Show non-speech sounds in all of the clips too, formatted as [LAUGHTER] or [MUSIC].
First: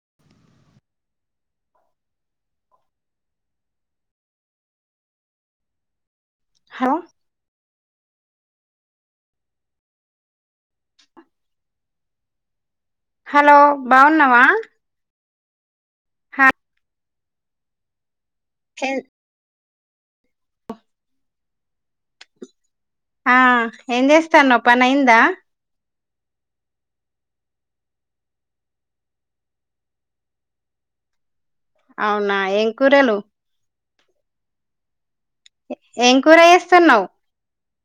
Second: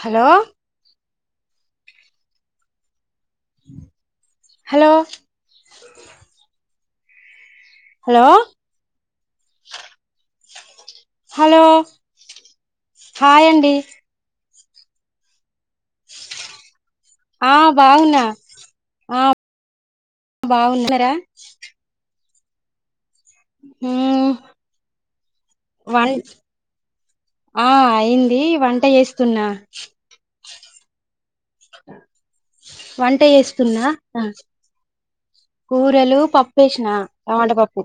Hello hello hello hello hello hi hello అండి బాగున్నవా హా ఆ బాగున్న చెల్ బాగున్నరా ఆ ఏం జెస్తన్నవ్ పని అయిందా అ అయ్యింది వంట చేస్తున్నా అవునా ఏం కూరలు ఆ ఏం కూరలు కూర పప్పు ఎష్నా చేస్తున్నావ్ టమాటపప్పు.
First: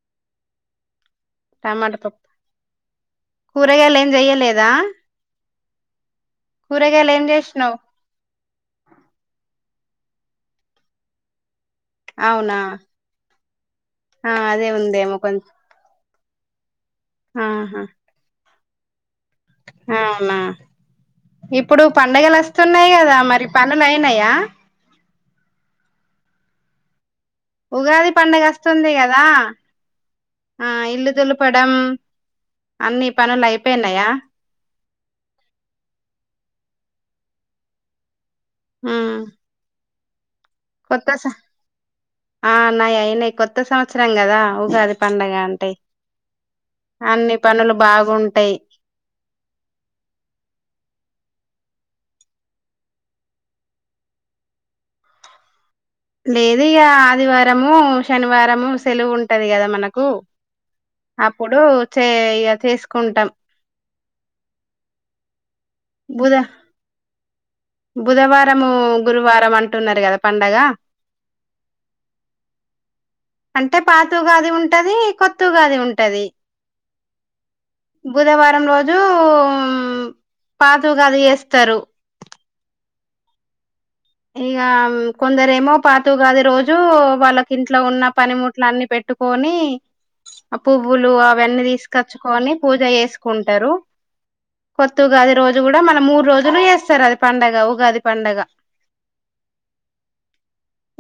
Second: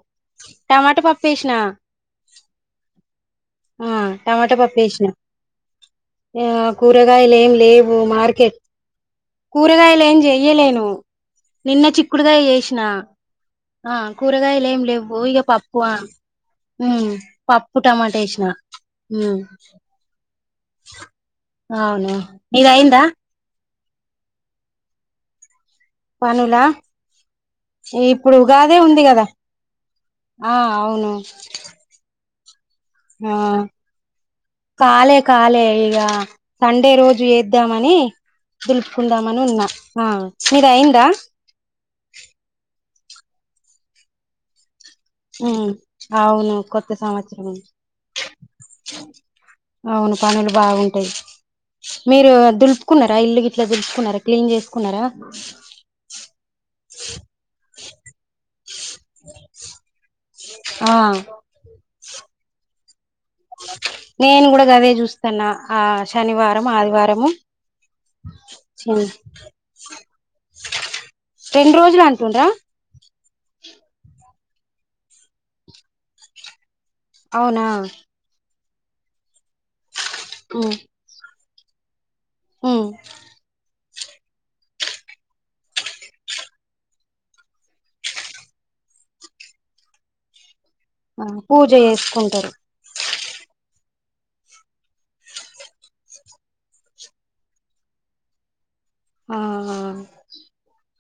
టమాటపప్పు టమాటపప్పు ఆ కూరగాయలు ఏం టమాటా చెయ్యలేదా? పప్పు వేసిన ఆ కూరగాయలు ఏం లేవు మార్కెట్ కూరగాయలు ఏం జెయ్యలేను. నిన్న చిక్కుడుగాయి అవునా చెష్నా ఆ కూరగాయలు అదే ఎం ఉందేమో లేవు ఇగ కొంచెం పప్పు ఆ ఉ పప్పుటమాట ఎషినా ఆ హ్మ్ ఆ అవునా ఇప్పుడు అవును పండగలు వస్తున్నాయి నీదయిందా కథ మరి పనులైనాయ? పనుల ఉగాది పండగ వస్తుంది కదా, ఆ ఇల్లు ధులుపడం. ఆ కాలే కాలే ఈగా సండే రోజు ఏద్దామని పిల్‌చుకుంధమనా ఉన్నా ఆ మీది అయిందా కొత్తస ఆన్నాయిఐ ఇ కొత్త సంవత్సరంగా కదా ఊగాది ఉమ్మ్ అవును కొత్త అన్ని సంవత్సరం పనులు బాగుంటాయి అవును పనులు బాగుంటై మీరు దులుపుకున్నారా ఇల్లుగిట్లా, దులుపుకున్నారా క్లీన్ చేసుకున్నారా. లేధుఇగా ఆదివారము, శనివారము సెలవు ఉంటది గాదా మనకు ఆ అప్పుడు చే ఇగా చేసుకుంటాం. నేను గుడా గదే చూస్తాన్న ఆ బుధ శనివారం, ఆదివారము బుధవారము ఉమ్ గురువారం అంటున్నారు గదా పండగ రెండు రోజులు అంటుండ్రా అంటే పాతుగాది ఉంటది కొత్తుగాది ఉంటది అవునా బుధవారం రో జూ ఊ ఉమ్ పాతుగాది ఎస్ తరు ఉమ్ ఇగా కొందరేమో పాతుగది రోజు వాళ్ళకి ఇంట్లో ఉన్న పనిముట్లు అన్ని పెట్టుకొని పువ్వులు ఆ అవన్నీ పూజ చేసుకుంటారు తీసుకచ్చుకొని పూజ చేసు కుంటారు కొత్త ఉగాది రోజు కూడా మన మూడు రోజులు చేస్తారు అది పండగ ఉగాది పండగ ఆ అ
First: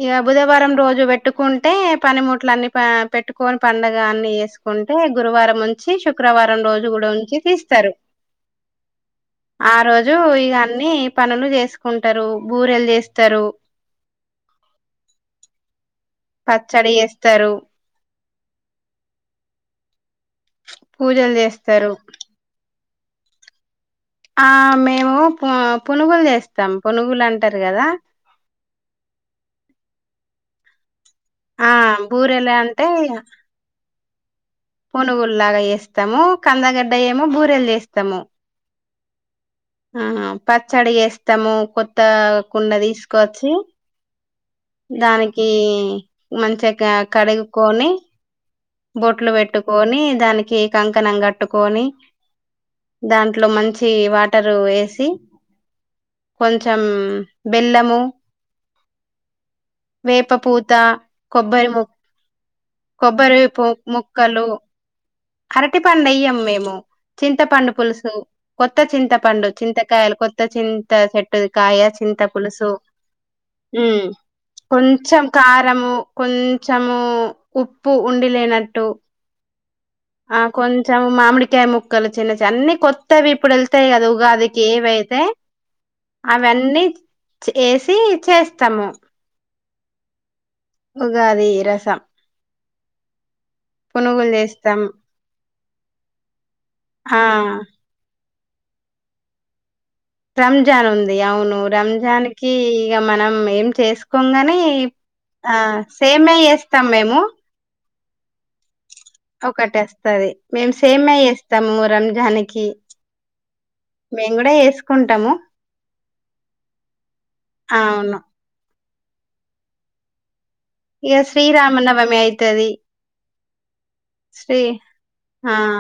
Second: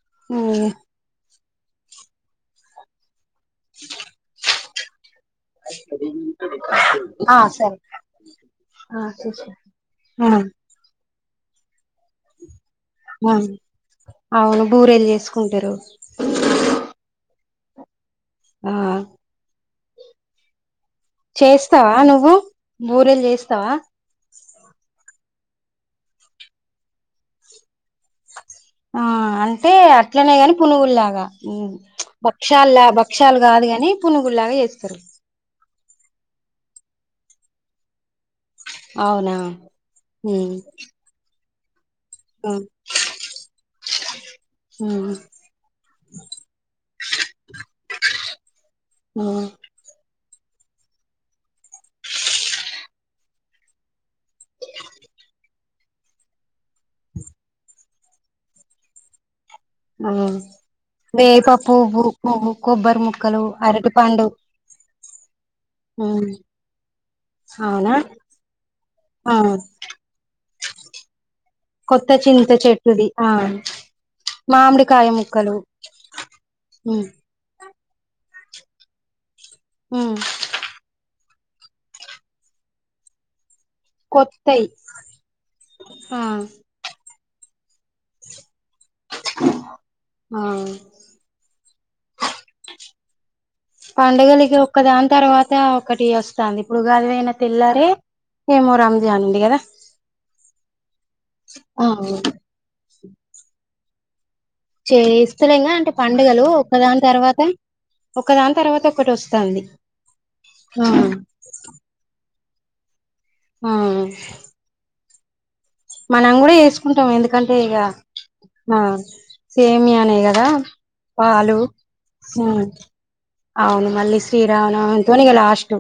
ఇక మ్ బుధవారం రోజు పెట్టుకుంటే పనిముట్ల అన్నీ ఆ పెట్టు కోని పండుగ అన్నీే ఎస్ కొంటే గురువారం నుంచి శుక్రవారం రోజు కూడా ఉంచి ఆ సరే తీస్తారు ఆ చేసా ఆ రోజు ఆ ఇగా అన్నీ పనులు చేసుకుంటారు బూరేల్ ఆ చేస్తారు అవును బూరేలు చేసుకుంటారు పచ్చడి ఏస్తారు ఆ పూజలు చేస్తారు చేస్తావా నువ్వు బూరేలూ చేస్తావా ఆ మేము ప పునుగులు చేస్తాం పునుగులు అంటారు కదా ఆ అంటే అట్లనే గాని పునుగుల్లాగా ఆ భక్షాల భక్షాలు కాదు కాని పునుగుల్లాగా చేస్తారు పనుగుల్లాగా ఎస్త స్తాము కందగడ్డ ఏేమో బూరెలు చేస్తాము అవునా ఆహా ఉమ్, పచ్చడి చేేస్తాము త్త ఆ, కుండ తీసుకవచ్చి ఉమ్, దానికి మంచిగాగా కడుగుకొని బొట్లు ఉమ్, పెట్టుకొని దాని కే కంకణం కట్టుకని దాంట్లో మంచి వాటరు వేసి కొం కొంచెం బెల్లము ఆ వేప పూత వేప పువ్వు, కొబ్బరి ముక్కలు పోప్ అరటి పండు మొక్కలు అరటి పండు ఎయ్యాము మేము చింతపండు అవునా పులుసు కొత్త ఆ చింతపండు చింతకాయలు కొత్త చింత చెట్టు కాయ కొత్త చింత పులుసు చెట్టుది ఆ ఊ మామిడికాయ కొంచెం ముక్కలు కారము కొంచెము ఉమ్, ఉ ప్పు ఉండి లేనట్టు ఉమ్. ఆ కొంచం మామిడి మామిడికాయ ముక్కలు చిన్న చిన్న అన్ని కొత్త వి ఇప్పుడేల్ వస్తాయి కదా ఉగాదికి కొత్తయి ఏవయితే ఆ అవన్నీ ఎసి చేస్తాము ఉగాది రసం పునుగులు పండుగలకి చేస్తాం ఒక్క దాని తర్వాత త ఒకటి వస్తు తాంది ఇప్పుడు ఉగాది ఆ పోయిన తెల్లారే ఏమో రంజాన్ ఉంది కదా రంజాన్ ఉంది అవును ఆ రంజాన్ కి ఇగా మనం ఏం చేస్ చే ఇస్తలేంగా అంటే సేమ్యా పండుగలు చేస్తాం ఒక్కదాని మేము తర్వాత ఒకదాని తర్వాత ఒకటి వస్తాంది ఒకటి అస్తది మేము ఆ సేమియా చేస్తాము రంజాని కి ఆ మేము కూడా చేసుకుం టాము మనం కూడా ఎసుకుంటాం ఎందుకంటే ఇగ అవును ఆ సేమియానే కదా ఇగ పాలు శ్రీరామ నవమి అయితది అవును మళ్ళీ శ్రీ శ్రీరామనవమితోని ఇగ ఆ లాస్ట్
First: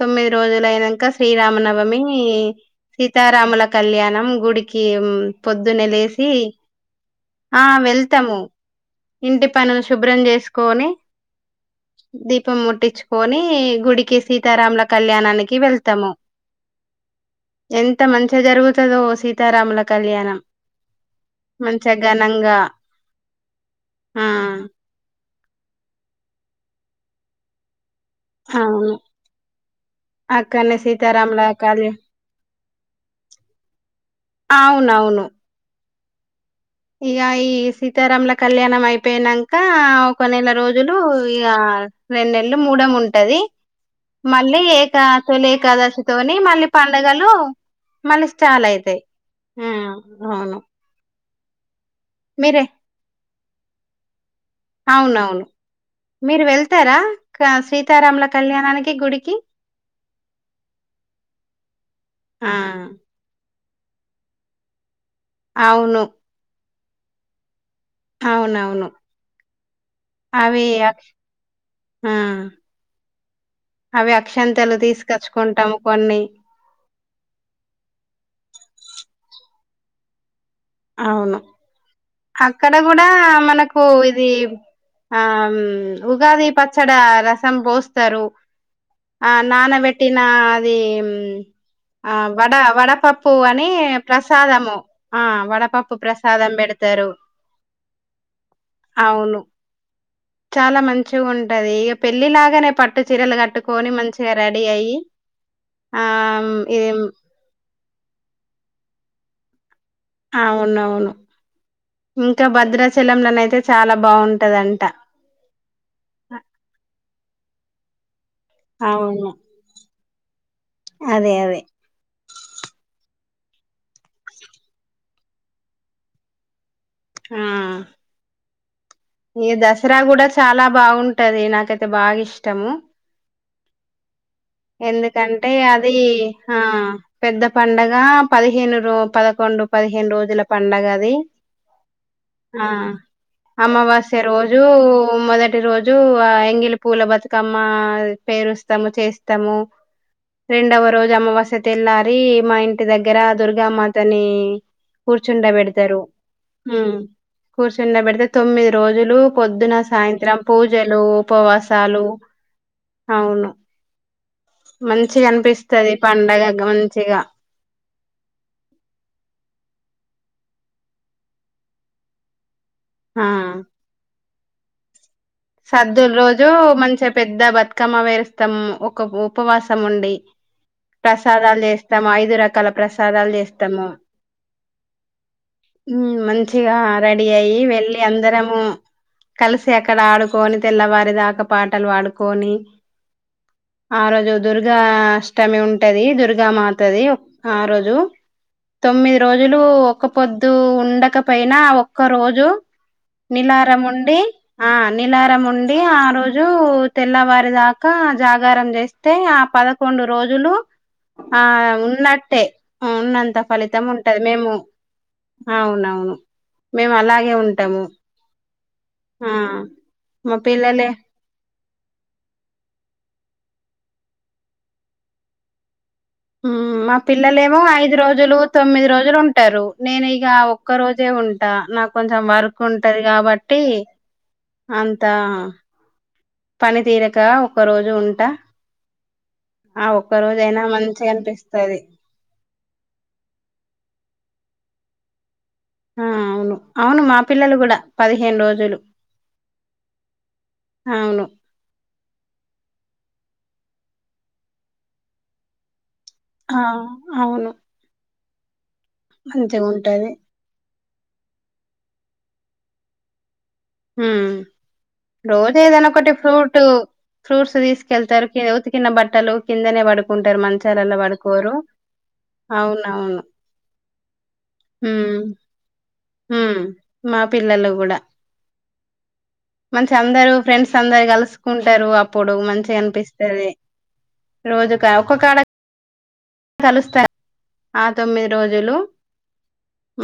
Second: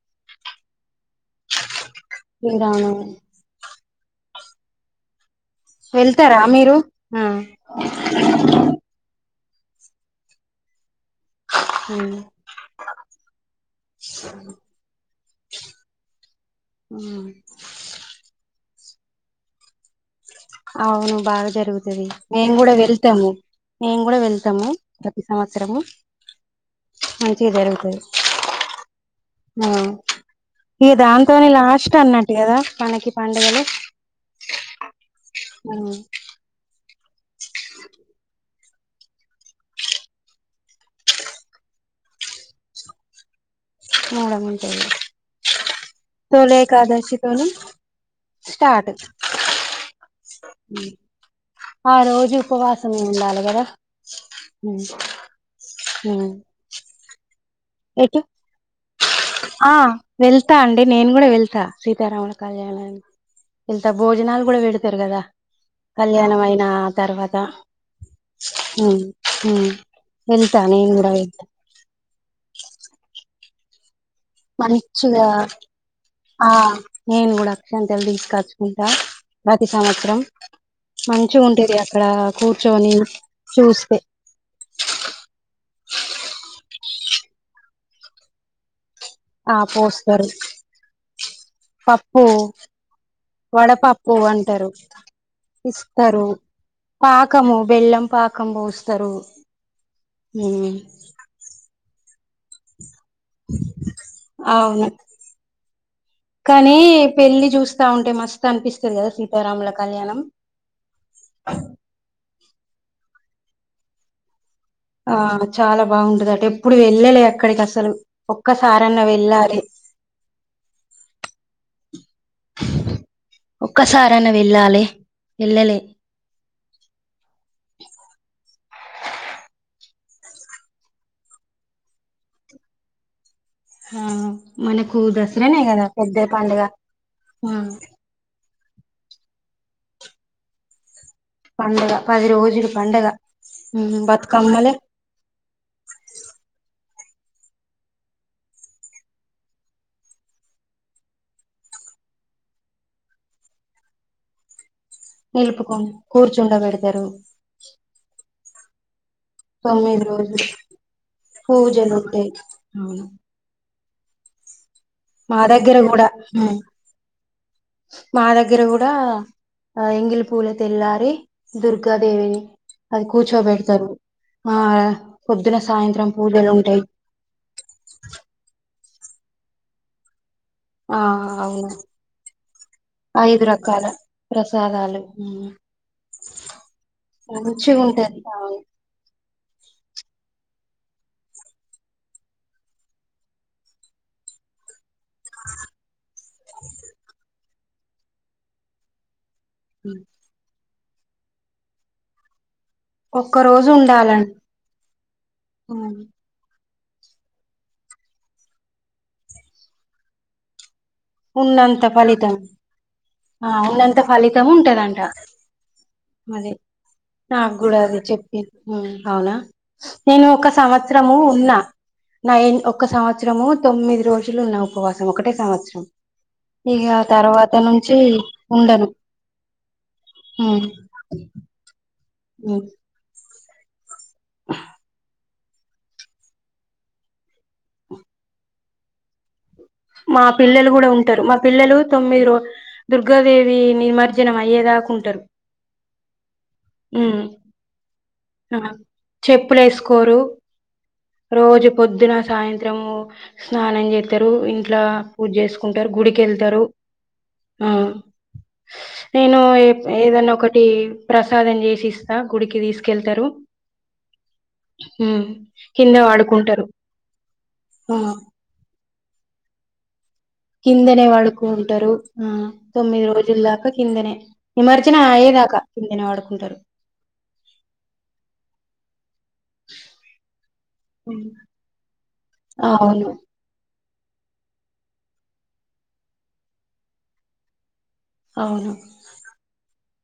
తొమ్మిది రోజులుయినంక శ్రీరామనవమి శ్రీరామనవమి సీతారాముల కళ్యాణం గుడికి పొద్దున్నే లేసి వెళ్తారా మీరు ఆ ఇంటి పనులు శుభ్రం చేసుకొని దీపం ముట్టించుకొని గుడికి సీతారాముల కళ్యాణానికి వెళ్తాము ఎంత మంచిగా జరుగు తాదో సీతారాముల కళ్యాణం అవును బాగా మంచిగా జరుగుతది మేము ఘనంగా కూడా వెళ్తాము మేం కూడా ఆ వెళ్తాము సంవత్సరము మంచిగా జరుగుతది అవును ఆ అక్కనే ఇక దాంతో సీతారాముల లాస్ట్ కళ్యాణ్ అన్నట్టు కదా మనకి పండగలు అవునవును మ్మ్ ఇగ ఈ సీతారాముల కళ్యా నం అయిపోయినంక ఒక నెల రోజులు ఇగా రెండు నెలలు మూడం ఉంటాది మూడం మళ్ళీ ఉంటాయి ఇక తొలి ఏకాదశి తోనే తొలి మళ్ళీ పండగలు ఏకాదశితోని మళ్ళీ స్టార్ట్ అయితాయి మ్మ్ హ [UNINTELLIGIBLE] ఆ రోజు మీరే ఉపవాసమే ఉండాలి గద అవునవును మీరు వెళ్తారా కాశీ ఎటు ఆ వెళ్తా అండి నేను కూడా వెళ్తా సీతారాముల ఆ కళ్యాణానికి ఇంకా భోజనాలు కూడా పెడతారు కదా అవును కళ్యాణం అయినా తర్వాత అవునవును మ్మ్ మ్మ్ వెళ్తా నేను కూడా వెళ్తా మ్మ్ మంచిగా కొన్ని ఆ నేను కూడా అక్షింతలు తీసుకచ్చుకుంటా ప్రతి సంవత్సరం అవును మంచిగా ఉంటది అక్కడ అక్కడ కూర్చొని కూడా మనకు చూస్తే ఇది ఆ ఉగాది పచ్చడి డా రసం పోస్తారు ఆ నానబెట్టిన అది ఆ పప్పు వడ వడపప్పు అని వడపప్పు అంటారు ప్రసాదము ఆ వడ ఇస్తారు పాకము బెల్లం పాకం పోస్తరు అవును మ్మ్ దే ఇగ పెళ్ళి లాగానే పట్ పట్టు చీరలు కట్టుకొని మంచిగా రెడీ అవును అయ్య ఆ కానీ ఇది స్తది కదా సీతారాముల కళ్యాణం అవునవును మ్మ్ ఇంకా భద్రాచలంలోనయితే చాలా బాగుం ఆ చాలా బాగుంటది అట ఎప్పుడు వెళ్ళలే అక్కడికి అసలు ఒక్కసారన్న అవును వెళ్ళాలి అదే అదే ఒక్కసారన్న వెళ్ళాలి వెళ్ళలే ఆ ఈ దసరా కూడా చాలా బాగుంటాది నాకైతే బాగా ఇష్టము హా ఎందుకంటే అది ఆ పెద్ద పండగ పదిహేను రో పదిహేను రోజుల పండుగ అది పండుగ పది ఆ రోజులు పండగ అమావాస్య రోజు బతుకమ్మలే మొదటి రోజు ఎంగిలి పూల బతుకమ్మ పేరుస్తాము చేస్త ము రెండవ రోజు అమావాస్య తెల్లారి మా ఇంటి దగ్గర దుర్గామాతని నిలుపుకొని కూర్చుండబడతారు ఉహు కూర్చుండబెడతారు కూర్చుండ పెడితే తొమ్మిది రోజులు పొద్దున తొమ్మిది సాయంత్రం రోజులు పూజలు పూజలు ఉపవాసాలు ఉంటాయి అవును మంచిగా మా దగ్గర అనిపిస్తది కూడా పండగ మంచిగా మా దగ్గర కూడా ఎంగిలి పూల తెల్లారి దుర్గాదేవిని అది ఆ కూర్చో పెడతారు ఆ పొద్దున సద్దుల సాయంత్రం రోజు పూజలు ఉంటాయి మంచిగా పెద్ద బతుకమ్మ పేరుస్తాము ఒక ఉపవాసం ఉండి ఆ ప్రసాదాలు అవును చేస్తాము ఐదు రకాల ప్రసాదాలు ఐదు రకాల చేస్తాము ప్రసాదాలు మంచిగా రెడీ అయి మంచిగా వెళ్ళి ఉంటది అందరము అవును కలిసి అక్కడ ఆడు కొని తెల్లవారి దాకా పాటలు పాడుకొని ఆ రోజు దుర్గా అష్టమి ఉంటది దుర్గా మాతది ఆ రోజు తొమ్మిది రోజులు ఒక్క పొద్దు ఉండకపోయినా ఆ ఒక్క రోజు ఒక్కరోజు ఉండాలని నీలారం ఉండి ఆ రోజు తెల్లవారి దాకా జాగారం చేస్తే ఆ పదకొండు రోజులు ఆ ఉన్నంత ఫలితం ఉన్నట్టే ఉన్నంత ఆ ఫలితం ఉన్నంత ఉంటది ఫలితం మేము ఉంటదంట అవునవును అది మేము అలాగే నాకు కూడా ఉంటాము అది చెప్పి ఆ అవునా నేను మా ఒక పిల్లలే సంవత్సరము ఉన్నా నైన్ ఒక సంవత్సరం సంవత్సరము తొమ్మిది రోజులు ఉన్న ఉపవాసం ఒకటే సంవత్సరం ఇక మా తర్వాత పిల్లలేమో ఐదు నుంచి రోజులు ఉండను తొమ్మిది రోజులు ఉంటారు నేను ఇగ ఒక్క రోజే ఉంటా నాకు కొంచెం వర్క్ ఉంటది కాబట్టి ట్టి అంతా పనితీరక ఒకరోజు ఉంట మా పిల్లలు కూడా ఉంటారు మా పిల్లలు తొమ్మిది రో దుర్గాదేవిని మరి జనం అయ్యేదాకుంటరు ఆ అవును అవును మా పిల్లలు కూడా ఆ చెప్పులు వేసుకోరు అవును రోజు పొద్దున సాయంత్రము స్నానం చేతరు ఇంట్లో పూజ చేసుకుం టరు ఆ గుడికెళ్తరు అవును ఆ నేను ఏ మంచిగుంటది ఏదన్న ఒకటి ప్రసాదం చేసిస్తా గుడికి తీసు కెళ్తరు ఊ రోజు ఏదైనా కింద ఒకటి ఫ్రూట్ పడుకుంటారు ఫ్రూట్స్ ఆ తీసుకెళ్తారు కె ఉతికిన్న బట్టలు కిందనే వడు కిందనే వడుకుంటరు తొమ్మిది అవునవును రోజుల దాకా కిందనే నిమజ్జనం హ్మ్ ఆయేదాకా కిందనే వడుకుంటరు హ్మ్ మా పిల్లలు గూడా మంచి అందరూ ఫ్రెండ్స్ అందరు కలుసుకుంటరు అప్ పొడుగు అవును మంచిగనిపిస్తది రోజుకా ఒ కాడ కలుస్తా ఆ తొమ్మిది అవును రోజులు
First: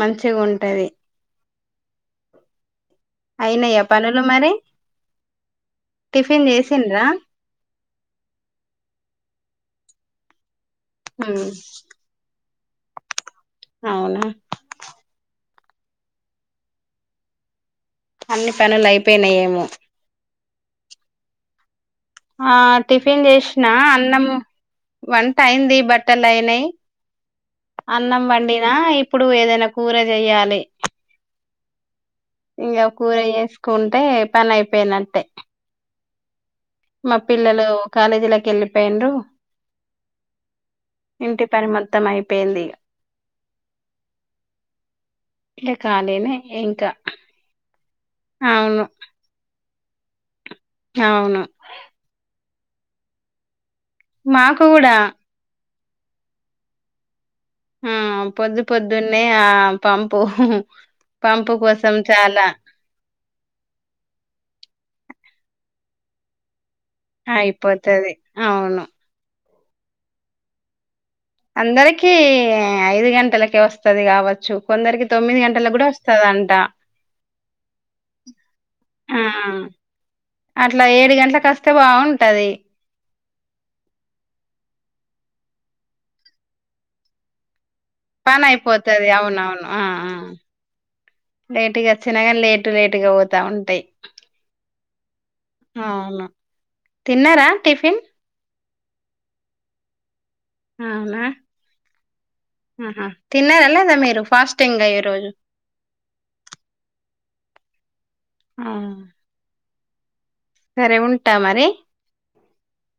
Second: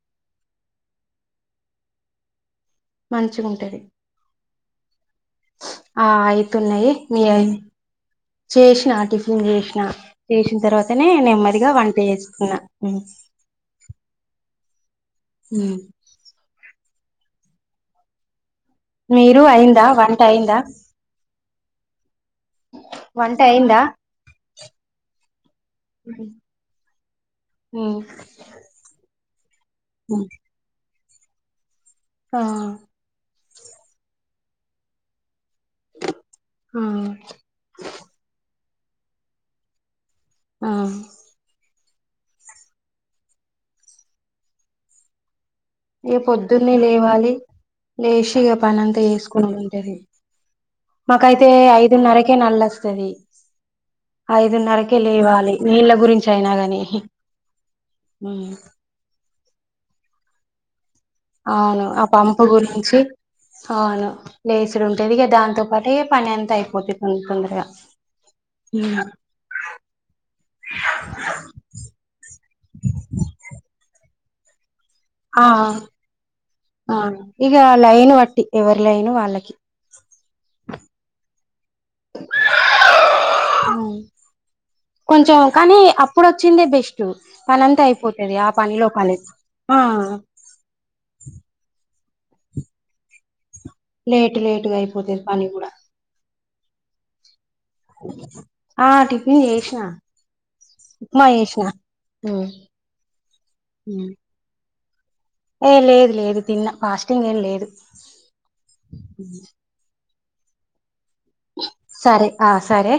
మంచిగుంటది మంచిగుంటది అయినయ్య పనులు మరి ఆ టిఫిన్ అయితున్నాయి చేసిండ్రా మీ అయ్ చేసిన టిఫిన్ చేసిన చేసిన తర్వ తనే హ్మ్. నెమ్మదిగా వంట చేసుకున్నా ఉ అవునా ఊ అన్ని పనులు మీరు అయిపోయినాయేమో అయిందా వంట అయిందా ఆ ఆ టిఫిన్ చేసినా అన్నం వంట అయింది బట్టలు అయినయి ఉమ్ అన్నం వండినా ఇ ప్పుడు ఏదైనా కూర చెయ్యాలి ఆ ఇయ్య కూర ఏస్ కొంటే పని అయిపోయినట్టే ఆ మా పిల్లలు కాలేజ్ లొకి ఎళ్ళి పేయిన్రు ఆ ఇంటి పని మరి మొత్తం అయిపోయింది ఇగ ఎ పొద్దున్నే లేవాలి లేషి ఇగ పని అవును అంతా చేసుకోవాలి పది [INAUDIBLE] మాకా అవును అయితే ఐదున్నరకే నల్ల వస్తాది. మాకు కూడా ఐదున్నరకే లేవాలి నీళ్ళ గురించి అయినా గాని ఆ పొద్దు పొద్దున్నే ఇగ ఆ పంపు ఉహు అవును ఆ పంపు గురించి అవును లేసి ఇదీ ఉంటుంది గదా దాంతో పాటు పని అంత అయి ఆయిపోతది అవును అందరికి ఐదు గంటలకే వస్తది కావచ్చు కొందరికి తొమ్మిది ఆ గంటలకు కూడా వస్తాది అంట. ఆ ఇగ లైన్ బట్టి ఎవరి లైన్ వాళ్ళకి అట్లా ఏడు గంటలకు వస్త్ వస్తే బాగుంటది కొంచెం కానీ అప్పుడు వచ్చిందే బెస్ట్ పనంతా అయి పనయిపోతది అవును అవును ఆ ఆ లేట్ గా చిన్నగా లేటు లేటుగా పోతా ఉండు లేట్ లేట్ గా అయి పోతే [INAUDIBLE] అవును తిన్నారా టిఫిన్ ఆ టిఫిన్ చేసిన అవునా ఉప్మా చేసిన తిన్నారా లేదా మీరు ఫాస్ట్ తింగా [UNINTELLIGIBLE] ఈ రోజు టింగా లేదు ఆ సరే ఉం సరే ఆ సరే